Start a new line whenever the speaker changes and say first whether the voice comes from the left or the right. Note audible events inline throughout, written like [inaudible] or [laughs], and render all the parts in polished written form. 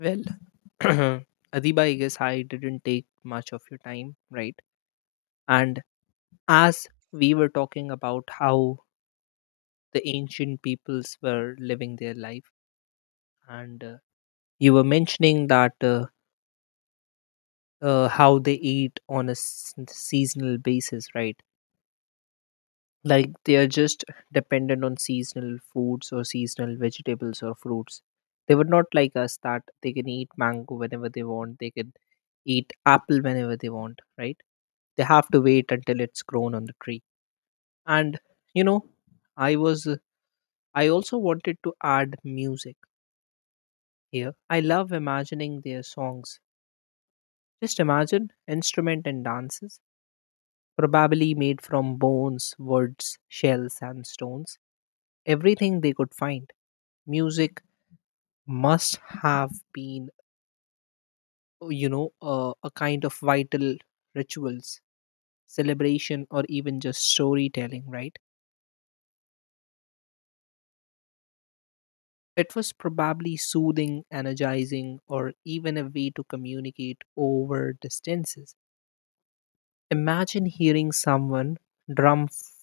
left: Well, [clears throat] Adiba, I guess I didn't take much of your time, right? And as we were talking about how the ancient peoples were living their life, and you were mentioning that how they eat on a seasonal basis, right? Like they are just dependent on seasonal foods or seasonal vegetables or fruits. They would not like us that they can eat mango whenever they want, they can eat apple whenever they want, right? They have to wait until it's grown on the tree. And you know i was uh, I also wanted to add music here. I love imagining their songs, just imagine instrument and dances, probably made from bones, woods, shells and stones, everything they could find. Music must have been, a kind of vital rituals, celebration or even just storytelling, right? It was probably soothing, energizing or even a way to communicate over distances. Imagine hearing someone drum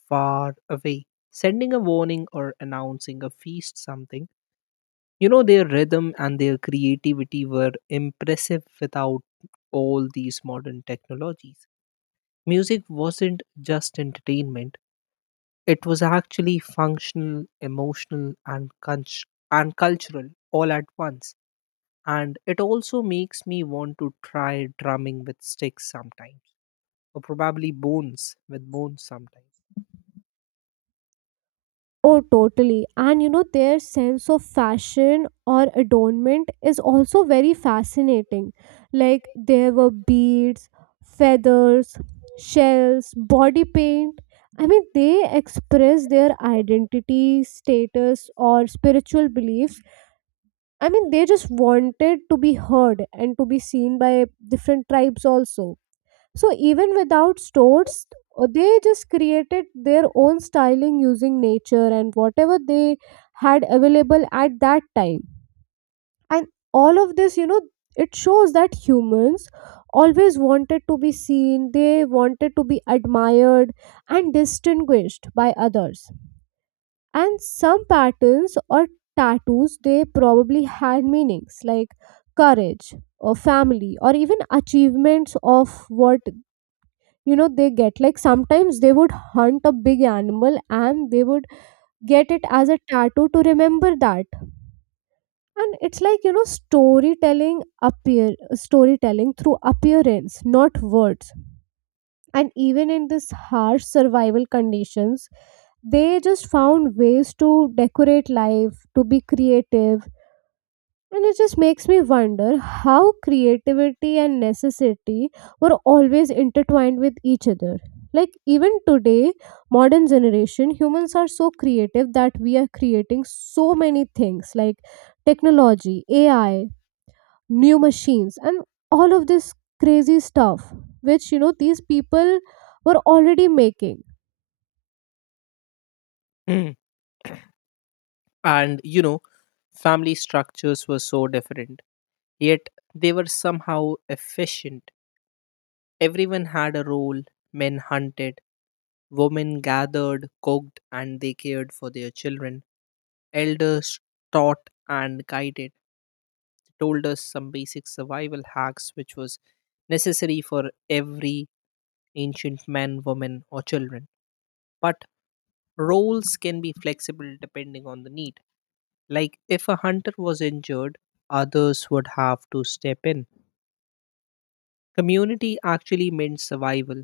left: far away, sending a warning or announcing a feast, something. You know, their rhythm and their creativity were impressive without all these modern technologies. Music wasn't just entertainment, it was actually functional, emotional, and cultural all at once. And it also makes me want to try drumming with sticks sometimes, or probably bones with bones sometimes.
right: Oh, totally. And you know, their sense of fashion or adornment is also very fascinating. Like, there were beads, feathers, shells, body paint. I mean, they express their identity, status, or spiritual beliefs. I mean, they just wanted to be heard and to be seen by different tribes also. So even without stores, they just created their own styling using nature and whatever they had available at that time. And all of this, you know, it shows that humans always wanted to be seen, they wanted to be admired and distinguished by others. And some patterns or tattoos, they probably had meanings like courage or family or even achievements of what you know they get, like sometimes they would hunt a big animal and they would get it as a tattoo to remember that. And it's like, you know, storytelling appear storytelling through appearance, not words. And even in this harsh survival conditions, they just found ways to decorate life, to be creative. And it just makes me wonder how creativity and necessity were always intertwined with each other. Like even today, modern generation, humans are so creative that we are creating so many things like technology, AI, new machines, and all of this crazy stuff, which you know these people were already making.
left: Mm. And you know, family structures were so different, yet they were somehow efficient. Everyone had a role. Men hunted, women gathered, cooked, and they cared for their children. Elders taught and guided. They told us some basic survival hacks which was necessary for every ancient man, woman or children. But roles can be flexible depending on the need. Like if a hunter was injured, others would have to step in. Community actually meant survival,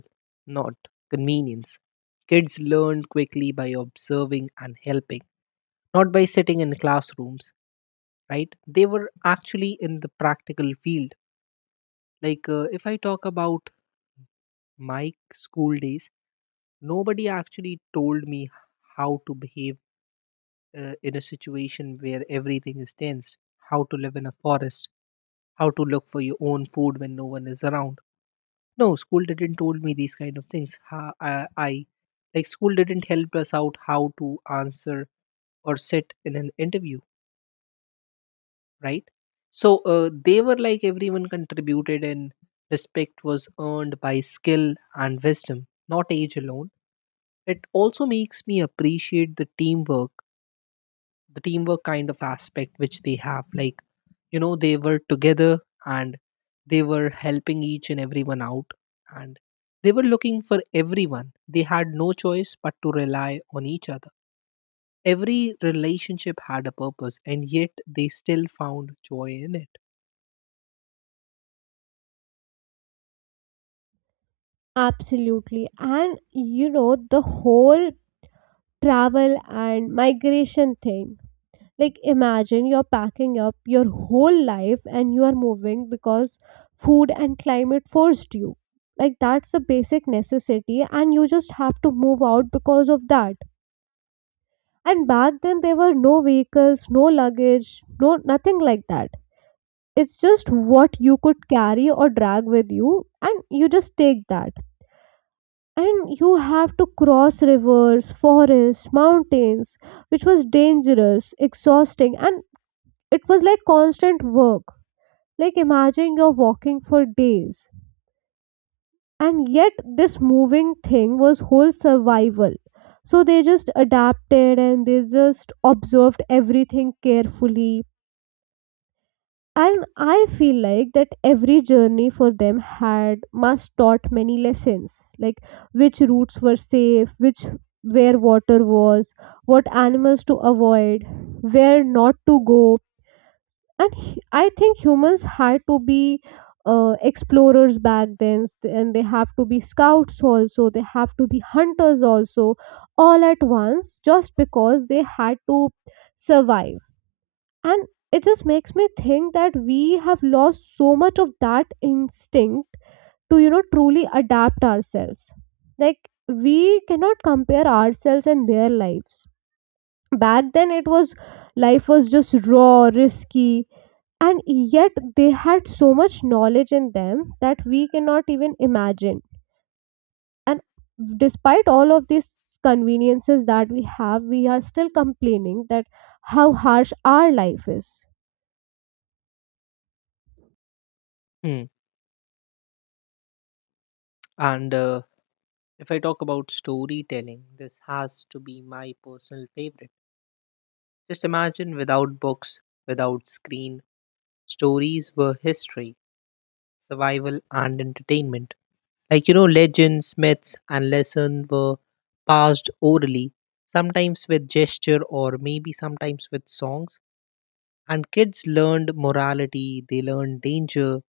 left: not convenience. Kids learned quickly by observing and helping, not by sitting in classrooms, right? They were actually in the practical field. Like if I talk about my school days, nobody actually told me how to behave, in a situation where everything is tensed, how to live in a forest, how to look for your own food when no one is around. No, school didn't told me these kind of things. Ha- I Like school didn't help us out how to answer or sit in an interview, right? So they were like everyone contributed, and respect was earned by skill and wisdom, not age alone. It also makes me appreciate the teamwork kind of aspect which they have. Like, you know, they were together and they were helping each and everyone out, and they were looking for everyone. They had no choice but to rely on each other. Every relationship had a purpose, and yet they still found joy in it.
right: Absolutely. And you know, the whole travel and migration thing. Like imagine you're packing up your whole life and you are moving because food and climate forced you. Like that's the basic necessity and you just have to move out because of that. And back then there were no vehicles, no luggage, no nothing like that. It's just what you could carry or drag with you and you just take that. And you have to cross rivers, forests, mountains, which was dangerous, exhausting, and it was like constant work. Like imagine you're walking for days. And yet this moving thing was whole survival. So they just adapted and they just observed everything carefully. And I feel like that every journey for them had must taught many lessons. Like which routes were safe, which where water was, what animals to avoid, where not to go, and I think humans had to be explorers back then, and they have to be scouts also, they have to be hunters also, all at once just because they had to survive. And it just makes me think that we have lost so much of that instinct to, you know, truly adapt ourselves. Like we cannot compare ourselves and their lives. Back then it was, life was just raw, risky, and yet they had so much knowledge in them that we cannot even imagine. And despite all of these conveniences that we have, we are still complaining that how harsh our life is.
left: Hmm. And if I talk about storytelling, this has to be my personal favorite. Just imagine without books, without screen, stories were history, survival, and entertainment. Like, you know, legends, myths, and lessons were passed orally, sometimes with gesture or maybe sometimes with songs. And kids learned morality, they learned danger,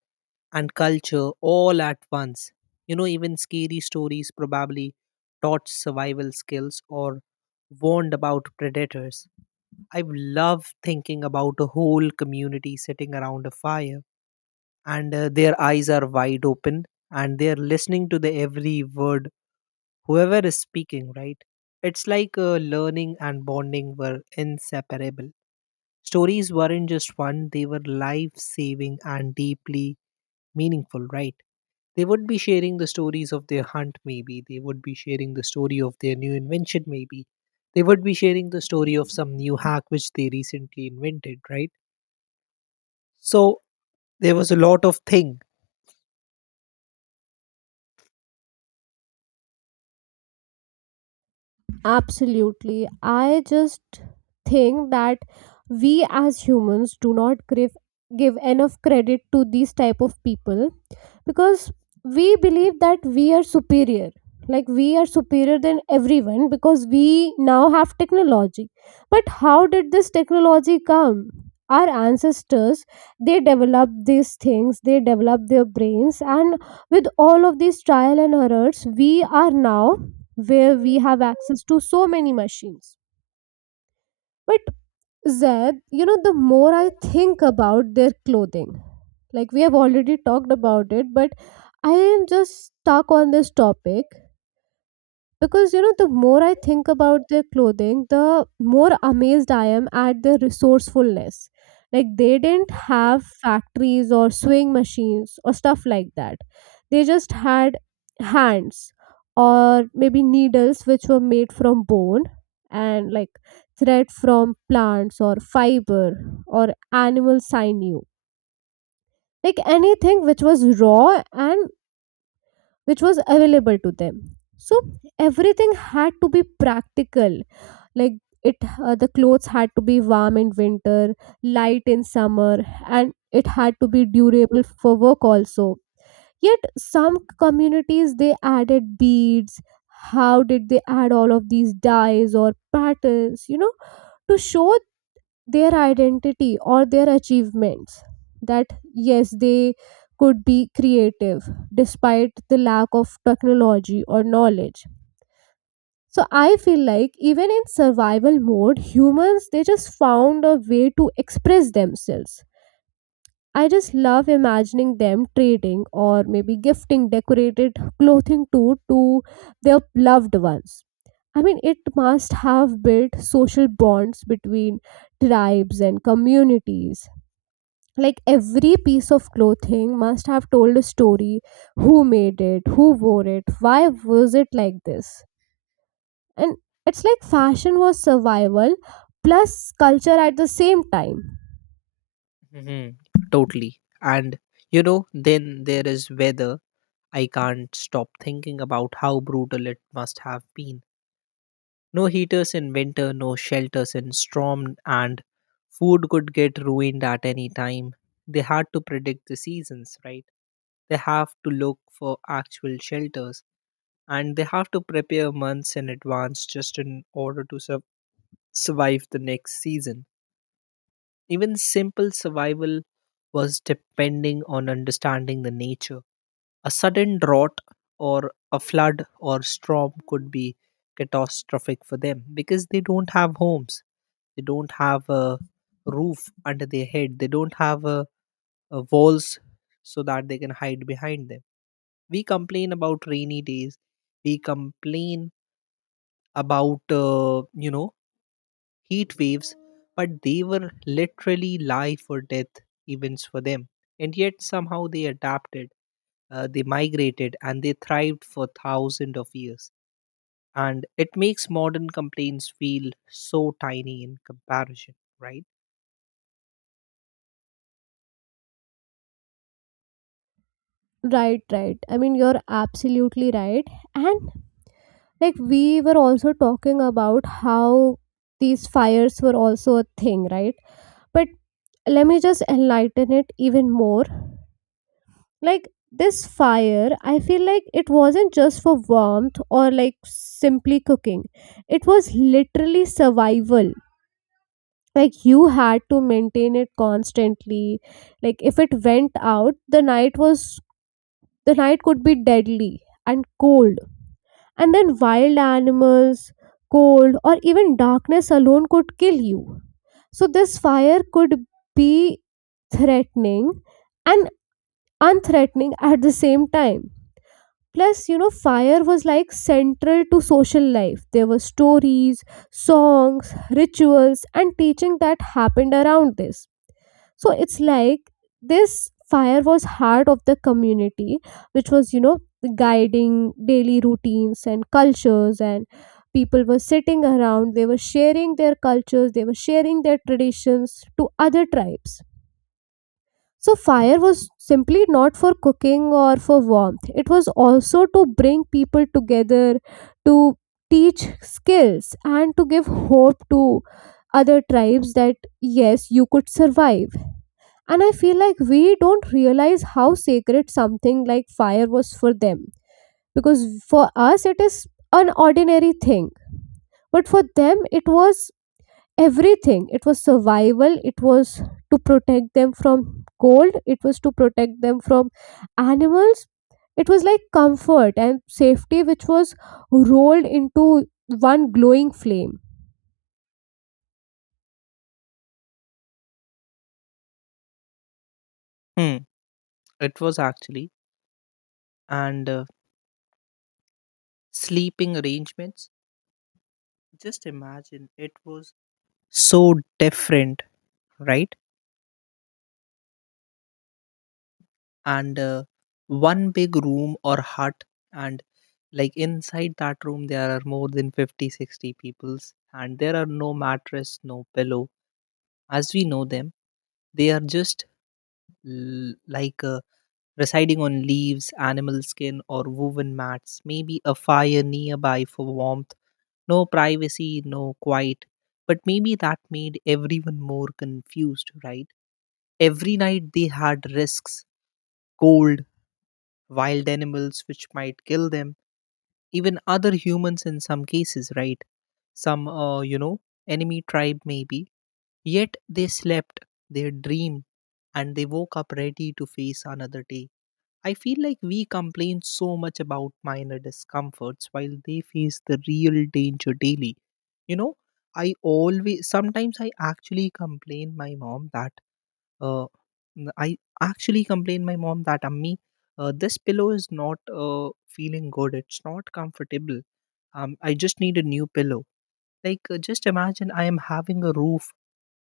left: and culture all at once. You know, even scary stories probably taught survival skills or warned about predators. I love thinking about a whole community sitting around a fire, and their eyes are wide open and they're listening to the every word whoever is speaking, right? It's like learning and bonding were inseparable. Stories weren't just fun, they were life saving and deeply meaningful, right? They would be sharing the stories of their hunt, maybe. They would be sharing the story of their new invention, maybe. They would be sharing the story of some new hack which they recently invented, right? So there was a lot of thing.
right: Absolutely. I just think that we as humans do not give enough credit to these type of people because we believe that we are superior. Like we are superior than everyone because we now have technology. But how did this technology come? Our ancestors, they developed these things, they developed their brains, and with all of these trial and errors, we are now where we have access to so many machines. But Zed, you know, the more I think about their clothing, like we have already talked about it, but I am just stuck on this topic because you know, the more I think about their clothing, the more amazed I am at their resourcefulness. Like they didn't have factories or sewing machines or stuff like that. They just had hands or maybe needles which were made from bone, and like thread from plants or fiber or animal sinew. Like anything which was raw and which was available to them. So everything had to be practical. Like it The clothes had to be warm in winter, light in summer, and it had to be durable for work also. Yet some communities, they added beads. How did they add all of these dyes or patterns, you know, to show their identity or their achievements, that yes, they could be creative despite the lack of technology or knowledge. So I feel like even in survival mode, humans, they just found a way to express themselves. I just love imagining them trading or maybe gifting decorated clothing to to their loved ones. I mean, it must have built social bonds between tribes and communities. Like every piece of clothing must have told a story: who made it, who wore it, why was it like this. And it's like fashion was survival plus culture at the same time.
left: Hmm. Totally. And you know, then there is weather. I can't stop thinking about how brutal it must have been. No heaters in winter, no shelters in storm, and food could get ruined at any time. They had to predict the seasons, right? They have to look for actual shelters and they have to prepare months in advance just in order to survive the next season. Even simple survival was depending on understanding the nature. A sudden drought or a flood or storm could be catastrophic for them because they don't have homes. They don't have a roof under their head. They don't have a walls so that they can hide behind them. We complain about rainy days. We complain about you know, heat waves, but they were literally life or death events for them. And yet somehow they adapted, they migrated, and they thrived for thousands of years. And it makes modern complaints feel so tiny in comparison, right?
right: Right, right. I mean you're absolutely right. And like we were also talking about how these fires were also a thing, right? But let me just enlighten it even more. Like this fire, I feel like it wasn't just for warmth or like simply cooking, it was literally survival. Like you had to maintain it constantly. Like if it went out, the night could be deadly and cold, and then wild animals, cold, or even darkness alone could kill you. So this fire could be threatening and unthreatening at the same time. Plus, you know, fire was like central to social life. There were stories, songs, rituals, and teaching that happened around this. So it's like this fire was heart of the community, which was, you know, guiding daily routines and cultures, and people were sitting around, they were sharing their cultures, they were sharing their traditions to other tribes. So fire was simply not for cooking or for warmth, it was also to bring people together, to teach skills, and to give hope to other tribes that yes, you could survive. And I feel like we don't realize how sacred something like fire was for them, because for us, it is an ordinary thing, but for them, it was everything. It was survival. It was to protect them from cold, it was to protect them from animals. It was like comfort and safety which was rolled into one glowing flame.
left: Hmm. It was actually. And sleeping arrangements, just imagine it was so different, right? And one big room or hut, and like inside that room there are more than 50, 60 peoples and there are no mattress, no pillow as we know them. They are just l- like uh, residing on leaves, animal skin or woven mats, maybe a fire nearby for warmth. No privacy, no quiet, but maybe that made everyone more confused, right? Every night they had risks. Cold, wild animals which might kill them, even other humans in some cases, right? Some, you know, enemy tribe maybe. Yet they slept, they dream and they woke up ready to face another day. I feel like we complain so much about minor discomforts while they face the real danger daily. You know, I always sometimes I actually complain my mom that uh, I actually complained my mom that Ammi, this pillow is not feeling good. It's not comfortable. I just need a new pillow. Like, just imagine I am having a roof.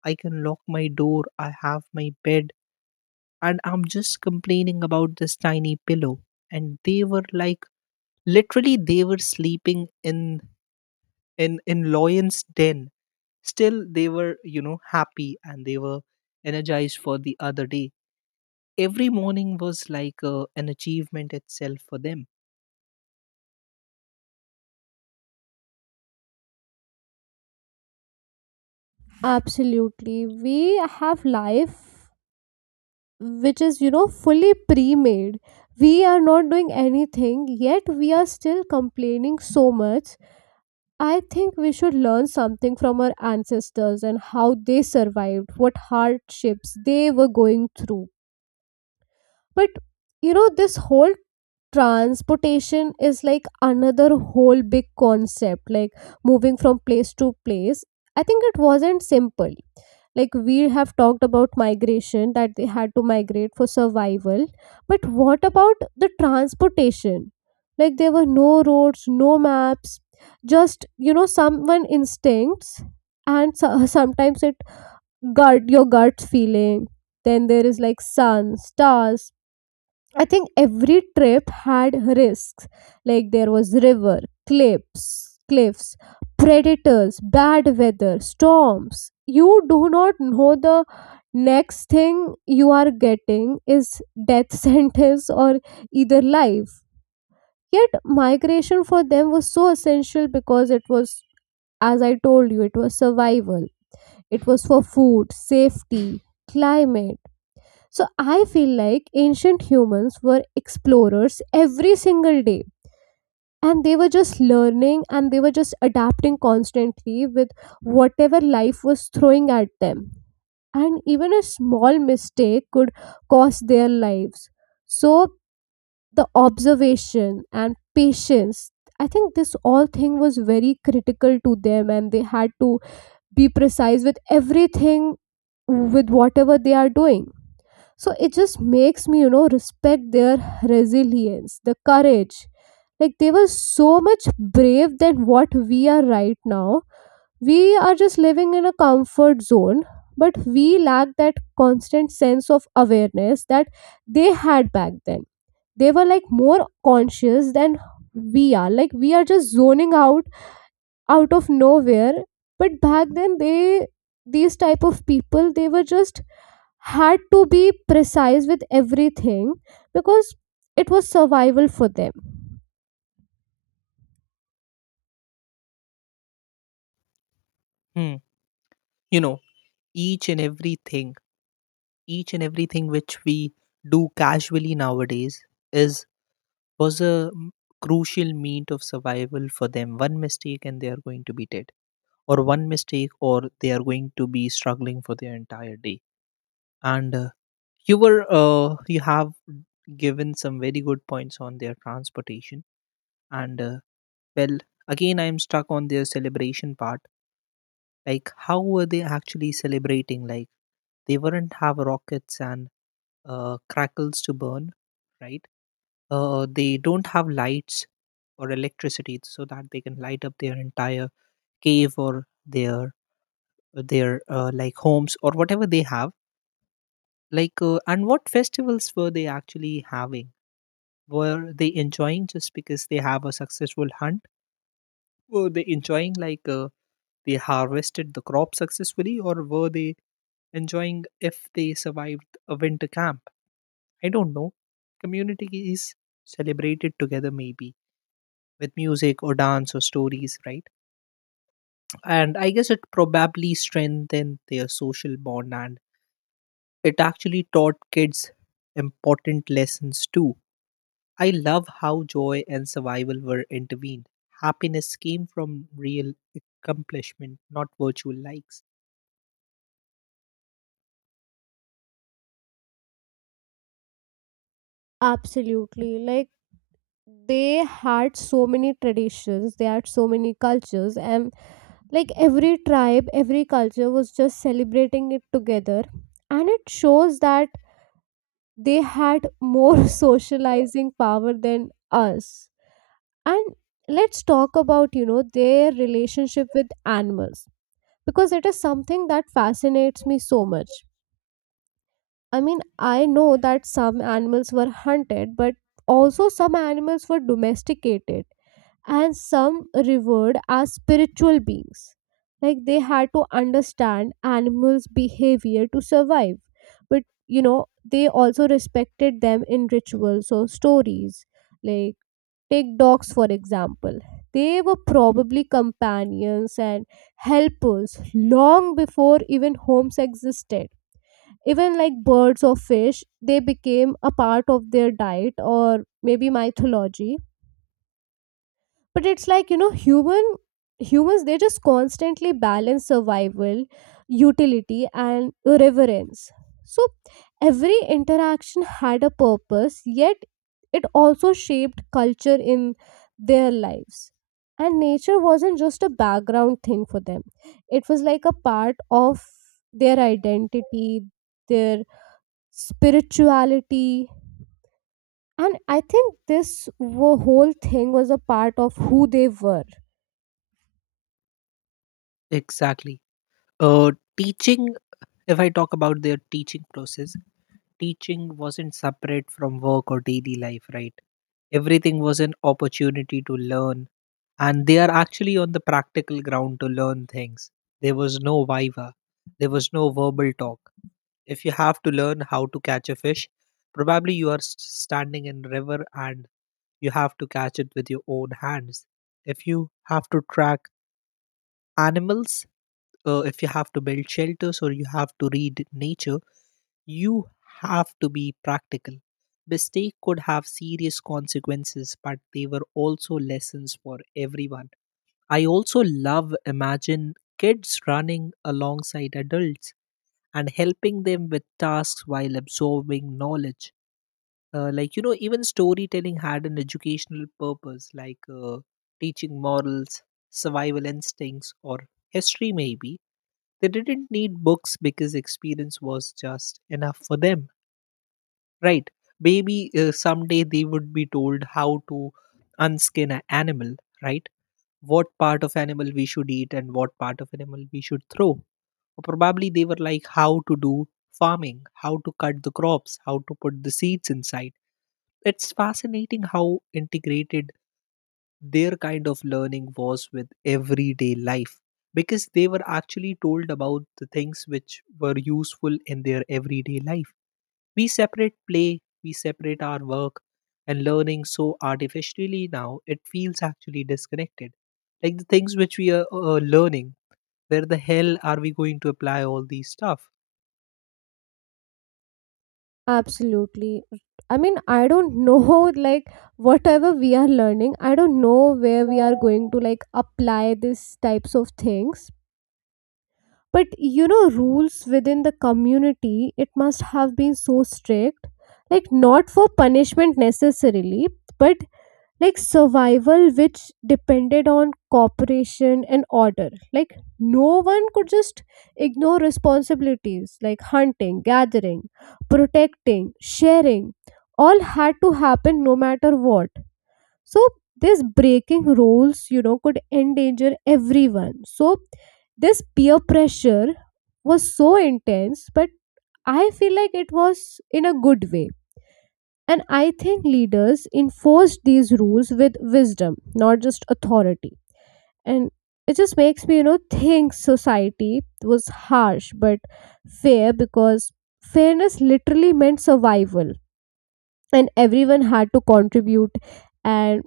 left: I can lock my door. I have my bed, and I'm just complaining about this tiny pillow. And they were like, literally, they were sleeping in in lion's den. Still, they were you know happy and they were energized for the other day. Every morning was like an achievement itself for them.
right: Absolutely. We have life which is, you know, fully pre-made. We are not doing anything, yet we are still complaining so much. I think we should learn something from our ancestors and how they survived, what hardships they were going through. But you know, this whole transportation is like another whole big concept, like moving from place to place. I think it wasn't simple. Like we have talked about migration, that they had to migrate for survival. But what about the transportation? Like there were no roads, no maps, just you know someone instincts, and sometimes it, gut your gut feeling. Then there is like sun, stars. I think every trip had risks. Like there was river, cliffs, predators, bad weather, storms. You do not know the next thing you are getting is death [laughs] sentence or either life. Yet migration for them was so essential because it was, as I told you, it was survival. It was for food, safety, climate. So I feel like ancient humans were explorers every single day. And they were just learning and they were just adapting constantly with whatever life was throwing at them. And even a small mistake could cost their lives. So the observation and patience, I think this all thing was very critical to them, and they had to be precise with everything, with whatever they are doing. So it just makes me, you know, respect their resilience, the courage. Like they were so much brave than what we are right now. We are just living in a comfort zone, but we lack that constant sense of awareness that they had back then. They were like more conscious than we are. Like we are just zoning out out of nowhere. But back then they, these type of people, they were just had to be precise with everything because it was survival for them.
left: Hmm. You know, each and everything, each and everything which we do casually nowadays is was a m- crucial means of survival for them. One mistake and they are going to be dead, or one mistake or they are going to be struggling for their entire day. And you have given some very good points on their transportation, and well, again I am stuck on their celebration part. Like, how were they actually celebrating? Like, they wouldn't have rockets and crackles to burn, right? They don't have lights or electricity so that they can light up their entire cave or their like homes or whatever they have. Like, and what festivals were they actually having? Were they enjoying just because they have a successful hunt? Were they enjoying like? They harvested the crop successfully, or were they enjoying if they survived a winter camp? I don't know. Community is celebrated together maybe, with music or dance or stories, right? And I guess it probably strengthened their social bond, and it actually taught kids important lessons too. I love how joy and survival were intervened. Happiness came from real accomplishment, not virtual likes.
right: Absolutely. Like they had so many traditions, they had so many cultures, and like every tribe, every culture was just celebrating it together. And it shows that they had more [laughs] socializing power than us. And let's talk about, you know, their relationship with animals, because it is something that fascinates me so much. I mean, I know that some animals were hunted, but also some animals were domesticated and some revered as spiritual beings. Like they had to understand animals' behavior to survive. But you know, they also respected them in rituals or stories. Like take dogs for example. They were probably companions and helpers long before even homes existed. Even like birds or fish, they became a part of their diet or maybe mythology. But it's like, you know, humans they just constantly balance survival, utility, and reverence. So every interaction had a purpose, yet it also shaped culture in their lives. And nature wasn't just a background thing for them. It was like a part of their identity, their spirituality. And I think this whole thing was a part of who they were.
left: Exactly. Uh, teaching, if I talk about their teaching process, teaching wasn't separate from work or daily life, right? Everything was an opportunity to learn, and they are actually on the practical ground to learn things. There was no viva, there was no verbal talk. If you have to learn how to catch a fish, probably you are standing in river and you have to catch it with your own hands. If you have to track animals, if you have to build shelters or you have to read nature, you have to be practical. Mistake could have serious consequences, but they were also lessons for everyone. I also love imagine kids running alongside adults and helping them with tasks while absorbing knowledge. Like you know, even storytelling had an educational purpose, like teaching morals, survival instincts or history maybe. They didn't need books because experience was just enough for them, right? Maybe someday they would be told how to unskin an animal, right? What part of animal we should eat and what part of animal we should throw, or probably they were like how to do farming, how to cut the crops, how to put the seeds inside. It's fascinating how integrated their kind of learning was with everyday life, because they were actually told about the things which were useful in their everyday life. We separate play, we separate our work and learning so artificially now, it feels actually disconnected. Like the things which we are learning, where the hell are we going to apply all these stuff?
right: Absolutely. I mean, I don't [laughs] know, like, whatever we are learning, I don't know where we are going to, like, apply these types of things. But, you know, rules within the community, it must have been so strict. Like, not for punishment necessarily, but like survival which depended on cooperation and order. Like no one could just ignore responsibilities. Like hunting, gathering, protecting, sharing, all had to happen no matter what. So this breaking rules, you know, could endanger everyone. So this peer pressure was so intense, but I feel like it was in a good way. And I think leaders enforce these rules with wisdom, not just authority. And it just makes me, you know, think society was harsh but fair, because fairness literally meant survival and everyone had to contribute. And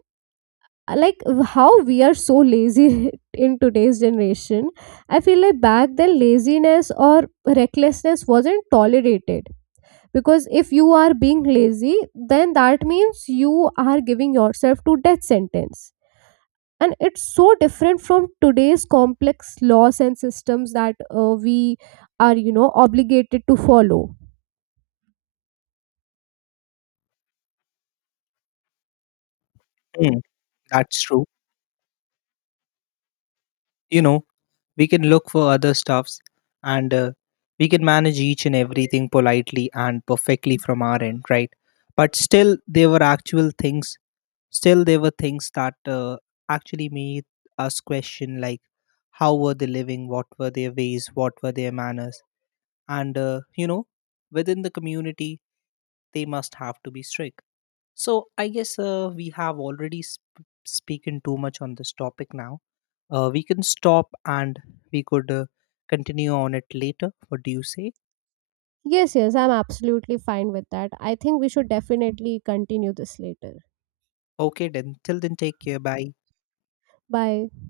right: like how we are so lazy [laughs] in today's generation, I feel like back then laziness or recklessness wasn't tolerated, because if you are being lazy, then that means you are giving yourself to death sentence. And it's so different from today's complex laws and systems that we are, you know, obligated to follow.
left: Mm, that's true. You know, we can look for other stuffs and we can manage each and everything politely and perfectly from our end, right? But still, there were actual things, still, there were things that actually made us question like, how were they living? What were their ways? What were their manners? And, you know, within the community, they must have to be strict. So I guess we have already spoken too much on this topic now. We can stop and we could continue on it later. What do you say?
right: Yes, yes, I'm absolutely fine with that. I think we should definitely continue this later.
left: Okay, then till then, take care. Bye.
right: Bye.